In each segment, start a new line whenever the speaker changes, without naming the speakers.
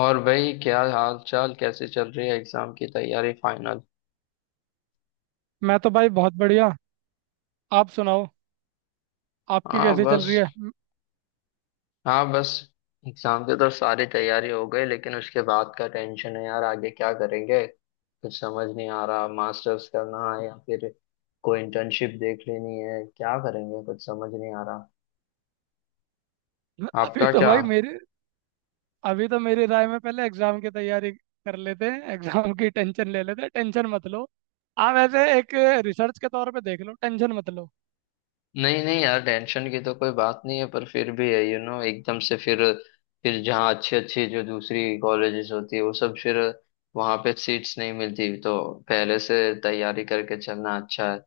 और भाई, क्या हाल चाल? कैसे चल रही है एग्जाम की तैयारी, फाइनल?
मैं तो भाई बहुत बढ़िया। आप सुनाओ। आपकी
हाँ
कैसी चल
बस।
रही है?
हाँ बस। एग्जाम की तो सारी तैयारी हो गई, लेकिन उसके बाद का टेंशन है यार, आगे क्या करेंगे कुछ समझ नहीं आ रहा। मास्टर्स करना है या फिर कोई इंटर्नशिप देख लेनी है, क्या करेंगे कुछ समझ नहीं आ रहा।
अभी
आपका
तो
क्या?
भाई मेरे, अभी तो मेरी राय में पहले एग्जाम की तैयारी कर लेते हैं, एग्जाम की टेंशन ले लेते हैं। टेंशन मत लो। आप ऐसे एक रिसर्च के तौर पे देख लो, टेंशन मत लो।
नहीं नहीं यार, टेंशन की तो कोई बात नहीं है, पर फिर भी है। यू you नो know, एकदम से फिर, जहाँ अच्छी अच्छी जो दूसरी कॉलेजेस होती है वो सब, फिर वहाँ पे सीट्स नहीं मिलती, तो पहले से तैयारी करके चलना अच्छा है।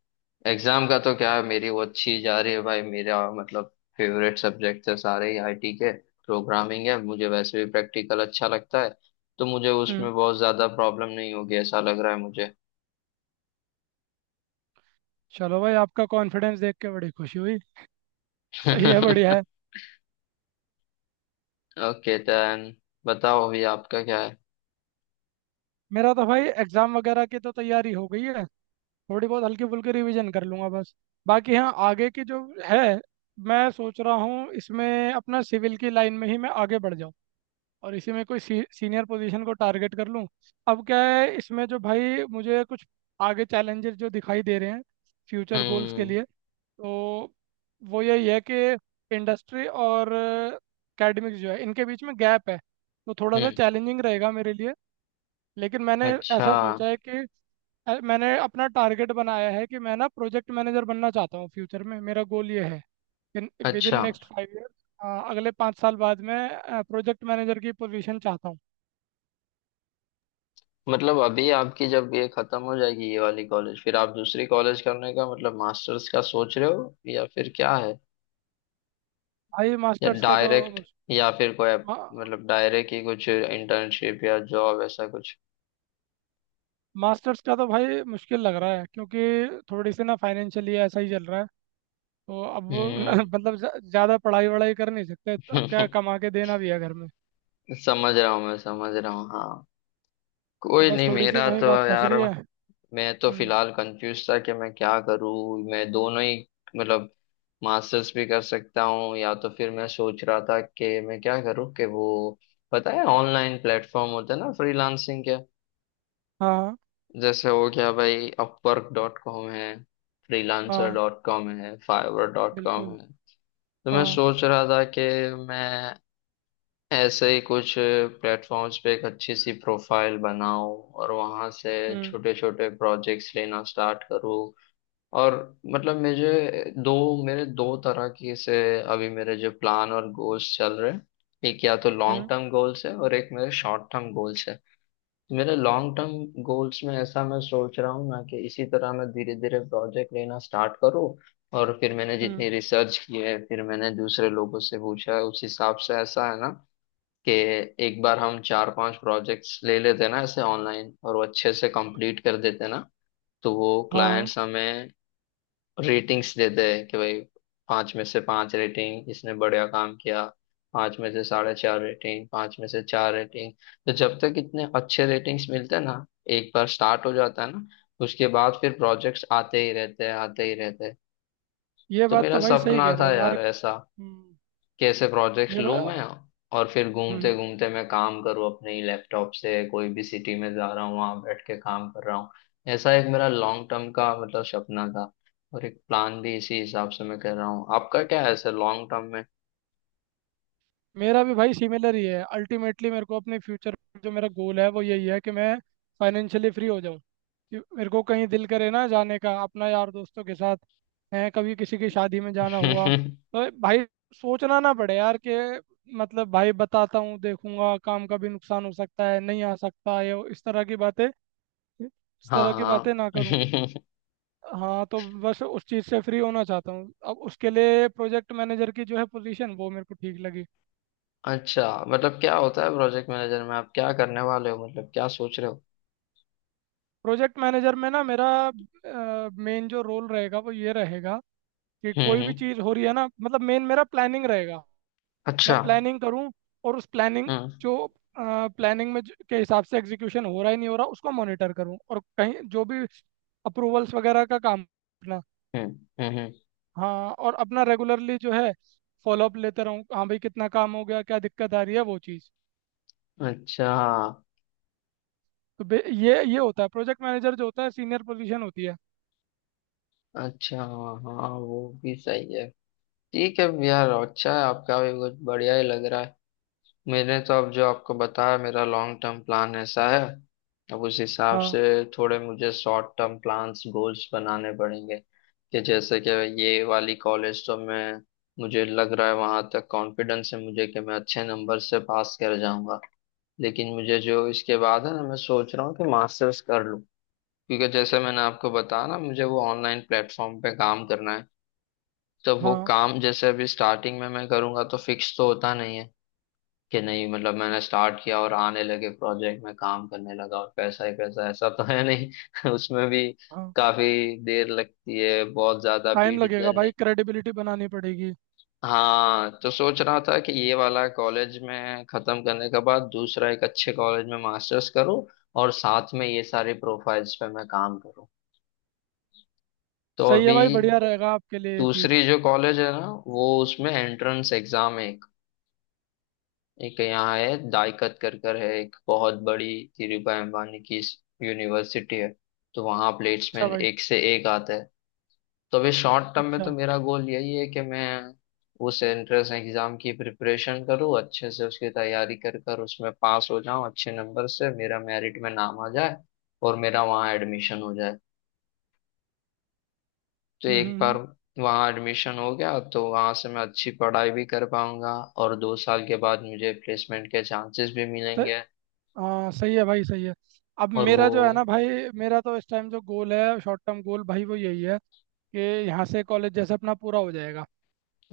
एग्जाम का तो क्या है, मेरी वो अच्छी जा रही है भाई। मेरा मतलब फेवरेट सब्जेक्ट है सारे ही आईटी के, प्रोग्रामिंग है। मुझे वैसे भी प्रैक्टिकल अच्छा लगता है, तो मुझे
हम्म।
उसमें बहुत ज्यादा प्रॉब्लम नहीं होगी ऐसा लग रहा है मुझे।
चलो भाई, आपका कॉन्फिडेंस देख के बड़ी खुशी हुई। सही है, बढ़िया है।
ओके देन, बताओ अभी आपका क्या है?
मेरा तो भाई एग्जाम वगैरह की तो तैयारी हो गई है। थोड़ी बहुत हल्की फुल्की रिवीजन कर लूंगा बस। बाकी हाँ, आगे की जो है, मैं सोच रहा हूँ इसमें अपना सिविल की लाइन में ही मैं आगे बढ़ जाऊँ और इसी में कोई सीनियर पोजीशन को टारगेट कर लूँ। अब क्या है इसमें, जो भाई मुझे कुछ आगे चैलेंजेस जो दिखाई दे रहे हैं फ्यूचर गोल्स के
हम्म
लिए, तो वो यही है कि इंडस्ट्री और एकेडमिक्स जो है, इनके बीच में गैप है। तो थोड़ा सा
हम्म,
चैलेंजिंग रहेगा मेरे लिए। लेकिन मैंने
अच्छा,
ऐसा सोचा है कि मैंने अपना टारगेट बनाया है कि मैं ना प्रोजेक्ट मैनेजर बनना चाहता हूँ। फ्यूचर में मेरा गोल ये है कि विद इन
अच्छा।
नेक्स्ट 5 ईयर्स, अगले 5 साल बाद मैं प्रोजेक्ट मैनेजर की पोजीशन चाहता हूँ।
मतलब अभी आपकी जब ये खत्म हो जाएगी ये वाली कॉलेज, फिर आप दूसरी कॉलेज करने का मतलब मास्टर्स का सोच रहे हो, या फिर क्या है?
भाई
या
मास्टर्स का तो
डायरेक्ट? या फिर कोई
मा,
मतलब डायरेक्ट ही कुछ इंटर्नशिप या जॉब, ऐसा कुछ?
मास्टर्स का तो भाई मुश्किल लग रहा है क्योंकि थोड़ी सी ना फाइनेंशियली ऐसा ही चल रहा है। तो अब वो
हम्म।
मतलब ज़्यादा पढ़ाई वढ़ाई कर नहीं सकते। तो अब क्या, कमा के देना भी है घर में।
समझ रहा हूँ मैं, समझ रहा हूँ, हाँ।
तो
कोई
बस
नहीं,
थोड़ी सी
मेरा
वही
तो
बात फंस
यार।
रही है।
मैं तो
हम्म।
फिलहाल कंफ्यूज था कि मैं क्या करूँ। मैं दोनों ही, मतलब मास्टर्स भी कर सकता हूँ, या तो फिर मैं सोच रहा था कि मैं क्या करूँ कि वो, पता है ऑनलाइन प्लेटफॉर्म होते हैं ना फ्रीलांसिंग के,
हाँ
जैसे हो गया भाई, अपवर्क डॉट कॉम है, फ्रीलांसर
हाँ,
डॉट कॉम है, फाइवर डॉट कॉम
बिल्कुल।
है। तो मैं
हाँ।
सोच रहा था कि मैं ऐसे ही कुछ प्लेटफॉर्म्स पे एक अच्छी सी प्रोफाइल बनाऊं, और वहां से
हम्म।
छोटे छोटे प्रोजेक्ट्स लेना स्टार्ट करूं। और मतलब मुझे दो, मेरे दो तरह की से, अभी मेरे जो प्लान और गोल्स चल रहे हैं, एक या तो लॉन्ग
हम्म।
टर्म गोल्स है और एक मेरे शॉर्ट टर्म गोल्स है। मेरे लॉन्ग टर्म गोल्स में ऐसा मैं सोच रहा हूँ ना कि इसी तरह मैं धीरे धीरे प्रोजेक्ट लेना स्टार्ट करूँ। और फिर मैंने
हम्म।
जितनी रिसर्च की है, फिर मैंने दूसरे लोगों से पूछा है, उस हिसाब से ऐसा है ना कि एक बार हम चार पांच प्रोजेक्ट्स ले लेते ना ऐसे ऑनलाइन, और वो अच्छे से कंप्लीट कर देते ना, तो वो
हाँ।
क्लाइंट्स हमें रेटिंग्स देते हैं कि भाई पाँच में से पाँच रेटिंग, इसने बढ़िया काम किया। पाँच में से साढ़े चार रेटिंग, पाँच में से चार रेटिंग। तो जब तक इतने अच्छे रेटिंग्स मिलते हैं ना, एक बार स्टार्ट हो जाता है ना, उसके बाद फिर प्रोजेक्ट्स आते ही रहते हैं, आते ही रहते हैं।
ये
तो
बात
मेरा
तो भाई सही
सपना
कह रहे
था
हो
यार
मार्क।
ऐसा,
हम्म,
कैसे प्रोजेक्ट्स
ये
लूँ मैं।
बात।
और फिर घूमते
हम्म।
घूमते मैं काम करूँ अपने ही लैपटॉप से, कोई भी सिटी में जा रहा हूँ वहाँ बैठ के काम कर रहा हूँ, ऐसा एक मेरा लॉन्ग टर्म का मतलब सपना था। और एक प्लान भी इसी हिसाब से मैं कर रहा हूँ। आपका क्या है सर लॉन्ग टर्म में?
मेरा भी भाई सिमिलर ही है। अल्टीमेटली मेरे को अपने फ्यूचर, जो मेरा गोल है वो यही है कि मैं फाइनेंशियली फ्री हो जाऊँ। कि मेरे को कहीं दिल करे ना जाने का अपना यार दोस्तों के साथ, है कभी किसी की शादी में जाना हुआ, तो भाई सोचना ना पड़े यार कि मतलब भाई बताता हूँ, देखूंगा, काम का भी नुकसान हो सकता है, नहीं आ सकता, इस तरह की बातें, इस
हाँ
तरह की बातें
हाँ।
ना करूँ। हाँ, तो बस उस चीज़ से फ्री होना चाहता हूँ। अब उसके लिए प्रोजेक्ट मैनेजर की जो है पोजीशन, वो मेरे को ठीक लगी।
अच्छा, मतलब क्या होता है प्रोजेक्ट मैनेजर में, आप क्या करने वाले हो, मतलब क्या सोच रहे हो?
प्रोजेक्ट मैनेजर में ना मेरा मेन जो रोल रहेगा वो ये रहेगा कि
हम्म
कोई भी
हम्म,
चीज़ हो रही है ना, मतलब मेन मेरा प्लानिंग रहेगा। मैं
अच्छा।
प्लानिंग करूँ और उस प्लानिंग,
हम्म
जो प्लानिंग में के हिसाब से एग्जीक्यूशन हो रहा है नहीं हो रहा, उसको मॉनिटर करूँ। और कहीं जो भी अप्रूवल्स वगैरह का काम अपना,
हम्म। हम्म हम्म,
हाँ, और अपना रेगुलरली जो है फॉलोअप लेते रहूँ। हाँ भाई, कितना काम हो गया, क्या दिक्कत आ रही है, वो चीज़।
अच्छा।
तो ये होता है। प्रोजेक्ट मैनेजर जो होता है, सीनियर पोजीशन होती है।
अच्छा हाँ हाँ, वो भी सही है। ठीक है यार, अच्छा है, आपका भी कुछ बढ़िया ही लग रहा है। मैंने तो अब जो आपको बताया मेरा लॉन्ग टर्म प्लान ऐसा है। अब उस हिसाब
हाँ
से थोड़े मुझे शॉर्ट टर्म प्लान्स गोल्स बनाने पड़ेंगे, कि जैसे कि ये वाली कॉलेज तो मैं, मुझे लग रहा है वहां तक कॉन्फिडेंस है मुझे कि मैं अच्छे नंबर से पास कर जाऊंगा। लेकिन मुझे जो इसके बाद है ना, मैं सोच रहा हूँ कि मास्टर्स कर लूँ, क्योंकि जैसे मैंने आपको बताया ना, मुझे वो ऑनलाइन प्लेटफॉर्म पे काम करना है, तो वो
हाँ
काम जैसे अभी स्टार्टिंग में मैं करूंगा तो फिक्स तो होता नहीं है कि नहीं, मतलब मैंने स्टार्ट किया और आने लगे प्रोजेक्ट में, काम करने लगा और पैसा ही पैसा, ऐसा तो है नहीं। उसमें भी
हाँ।
काफी देर लगती है, बहुत ज्यादा
टाइम
भीड़
लगेगा
जर्नी।
भाई, क्रेडिबिलिटी बनानी पड़ेगी।
हाँ, तो सोच रहा था कि ये वाला कॉलेज में खत्म करने के बाद दूसरा एक अच्छे कॉलेज में मास्टर्स करूँ, और साथ में ये सारे प्रोफाइल्स पे मैं काम करूँ। तो
सही
अभी
है भाई, बढ़िया रहेगा आपके लिए ये चीज़।
दूसरी जो कॉलेज है ना, वो उसमें एंट्रेंस एग्जाम है। एक यहाँ है दाइकत कर कर है, एक बहुत बड़ी धीरूभाई अंबानी की यूनिवर्सिटी है, तो वहाँ
अच्छा
प्लेसमेंट
भाई।
एक से एक आता है। तो अभी शॉर्ट टर्म में
अच्छा।
तो मेरा गोल यही है कि मैं उस एंट्रेंस एग्जाम की प्रिपरेशन करूँ अच्छे से, उसकी तैयारी कर कर उसमें पास हो जाऊँ अच्छे नंबर से, मेरा मेरिट में नाम आ जाए और मेरा वहाँ एडमिशन हो जाए। तो एक बार
हम्म।
वहाँ एडमिशन हो गया तो वहाँ से मैं अच्छी पढ़ाई भी कर पाऊंगा और दो साल के बाद मुझे प्लेसमेंट के चांसेस भी
सही।
मिलेंगे।
हाँ सही है भाई, सही है। अब
और वो,
मेरा जो है ना भाई, मेरा तो इस टाइम जो गोल है शॉर्ट टर्म गोल भाई, वो यही है कि यहाँ से कॉलेज जैसे अपना पूरा हो जाएगा,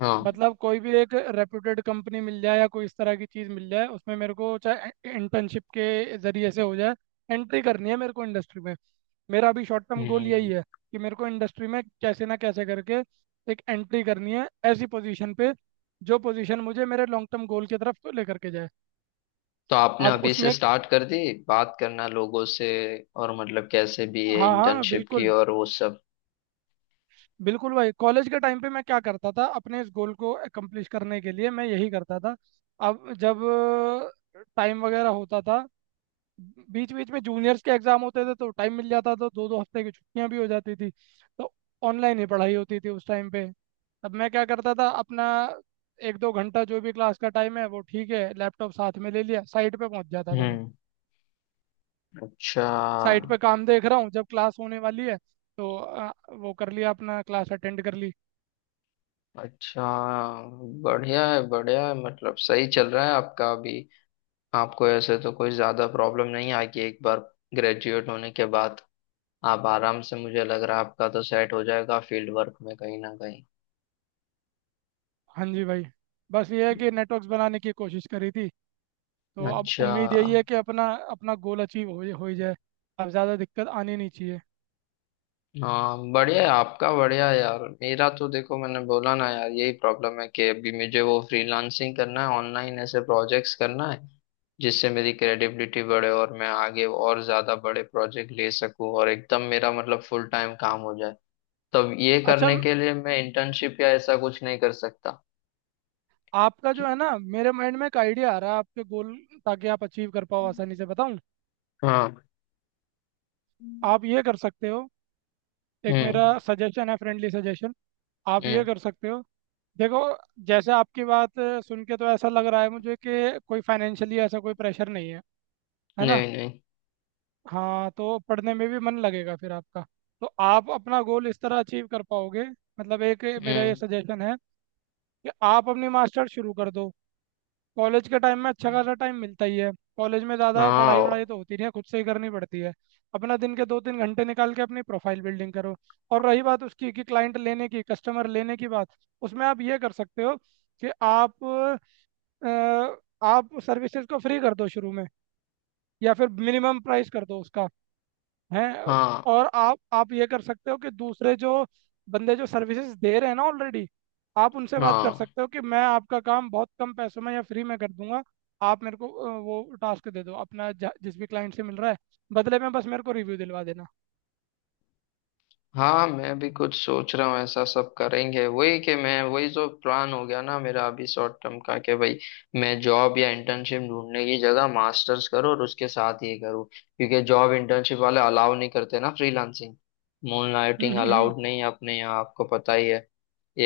हाँ।
मतलब कोई भी एक रेप्यूटेड कंपनी मिल जाए या कोई इस तरह की चीज़ मिल जाए उसमें, मेरे को चाहे इंटर्नशिप के ज़रिए से हो जाए, एंट्री करनी है मेरे को इंडस्ट्री में। मेरा अभी शॉर्ट टर्म गोल यही
हम्म।
है कि मेरे को इंडस्ट्री में कैसे ना कैसे करके एक एंट्री करनी है ऐसी पोजीशन पे, जो पोजीशन मुझे मेरे लॉन्ग टर्म गोल की तरफ लेकर के जाए।
तो आपने
अब
अभी से
उसमें,
स्टार्ट कर दी बात करना लोगों से, और मतलब कैसे भी है
हाँ हाँ
इंटर्नशिप की
बिल्कुल।
और वो सब।
बिल्कुल भाई, कॉलेज के टाइम पे मैं क्या करता था अपने इस गोल को अकम्प्लिश करने के लिए, मैं यही करता था। अब जब टाइम वगैरह होता था, बीच बीच में जूनियर्स के एग्जाम होते थे तो टाइम मिल जाता था, दो दो हफ्ते की छुट्टियां भी हो जाती थी, तो ऑनलाइन ही पढ़ाई होती थी उस टाइम पे। तब मैं क्या करता था अपना, 1-2 घंटा जो भी क्लास का टाइम है वो ठीक है, लैपटॉप साथ में ले लिया, साइट पे पहुंच जाता था मैं।
हम्म, अच्छा,
साइट पे काम देख रहा हूँ, जब क्लास होने वाली है तो वो कर लिया, अपना क्लास अटेंड कर ली।
अच्छा। बढ़िया है, बढ़िया है, मतलब सही चल रहा है आपका अभी। आपको ऐसे तो कोई ज्यादा प्रॉब्लम नहीं आएगी एक बार ग्रेजुएट होने के बाद, आप आराम से, मुझे लग रहा है आपका तो सेट हो जाएगा फील्ड वर्क में कहीं ना कहीं।
हाँ जी भाई। बस ये है कि नेटवर्क्स बनाने की कोशिश करी थी, तो अब
अच्छा।
उम्मीद यही है कि अपना, अपना गोल अचीव हो ही जाए। अब ज़्यादा दिक्कत आनी नहीं चाहिए।
हाँ बढ़िया है आपका, बढ़िया है यार। मेरा तो देखो, मैंने बोला ना यार यही प्रॉब्लम है कि अभी मुझे वो फ्रीलांसिंग करना है, ऑनलाइन ऐसे प्रोजेक्ट्स करना है जिससे मेरी क्रेडिबिलिटी बढ़े और मैं आगे और ज्यादा बड़े प्रोजेक्ट ले सकूं, और एकदम मेरा मतलब फुल टाइम काम हो जाए। तब ये
अच्छा।
करने के लिए मैं इंटर्नशिप या ऐसा कुछ नहीं कर सकता।
आपका जो है ना, मेरे माइंड में एक आइडिया आ रहा है आपके गोल, ताकि आप अचीव कर पाओ आसानी से, बताऊं?
हाँ।
आप ये कर सकते हो। एक मेरा
हम्म
सजेशन है, फ्रेंडली सजेशन। आप ये
हम्म।
कर सकते हो। देखो, जैसे आपकी बात सुन के तो ऐसा लग रहा है मुझे कि कोई फाइनेंशियली ऐसा कोई प्रेशर नहीं है, है ना?
नहीं नहीं।
हाँ, तो पढ़ने में भी मन लगेगा फिर आपका। तो आप अपना गोल इस तरह अचीव कर पाओगे। मतलब एक मेरा
हम्म।
ये सजेशन है कि आप अपनी मास्टर्स शुरू कर दो। कॉलेज के टाइम में अच्छा खासा टाइम मिलता ही है। कॉलेज में ज़्यादा पढ़ाई
हाँ
वढ़ाई तो होती नहीं है, खुद से ही करनी पड़ती है। अपना दिन के 2-3 घंटे निकाल के अपनी प्रोफाइल बिल्डिंग करो। और रही बात उसकी कि क्लाइंट लेने की कस्टमर लेने की बात, उसमें आप ये कर सकते हो कि आप अ, आप सर्विसेज को फ्री कर दो शुरू में, या फिर मिनिमम प्राइस कर दो उसका। हैं।
हाँ।
और आप ये कर सकते हो कि दूसरे जो बंदे जो सर्विसेज दे रहे हैं ना ऑलरेडी, आप उनसे बात कर
हाँ।
सकते हो कि मैं आपका काम बहुत कम पैसों में या फ्री में कर दूंगा। आप मेरे को वो टास्क दे दो अपना, जिस भी क्लाइंट से मिल रहा है, बदले में बस मेरे को रिव्यू दिलवा देना।
हाँ मैं भी कुछ सोच रहा हूँ, ऐसा सब करेंगे वही, कि मैं वही जो प्लान हो गया ना मेरा अभी शॉर्ट टर्म का, कि भाई मैं जॉब या इंटर्नशिप ढूंढने की जगह मास्टर्स करूँ और उसके साथ ये करूँ, क्योंकि जॉब इंटर्नशिप वाले अलाउ नहीं करते ना फ्रीलांसिंग। मूनलाइटिंग
हम्म।
अलाउड नहीं है अपने यहाँ, आपको पता ही है,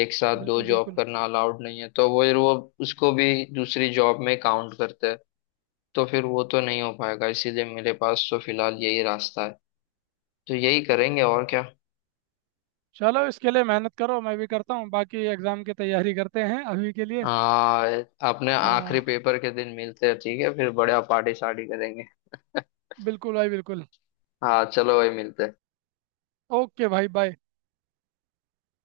एक साथ दो
बिल्कुल
जॉब
बिल्कुल।
करना अलाउड नहीं है। तो वो उसको भी दूसरी जॉब में काउंट करते हैं, तो फिर वो तो नहीं हो पाएगा, इसीलिए मेरे पास तो फिलहाल यही रास्ता है, तो यही करेंगे और क्या।
चलो, इसके लिए मेहनत करो, मैं भी करता हूँ। बाकी एग्ज़ाम की तैयारी करते हैं अभी के लिए।
हाँ। अपने
हाँ
आखिरी पेपर के दिन मिलते हैं ठीक है, फिर बढ़िया पार्टी शार्टी करेंगे।
बिल्कुल भाई, बिल्कुल।
हाँ चलो भाई, मिलते हैं।
ओके भाई, बाय।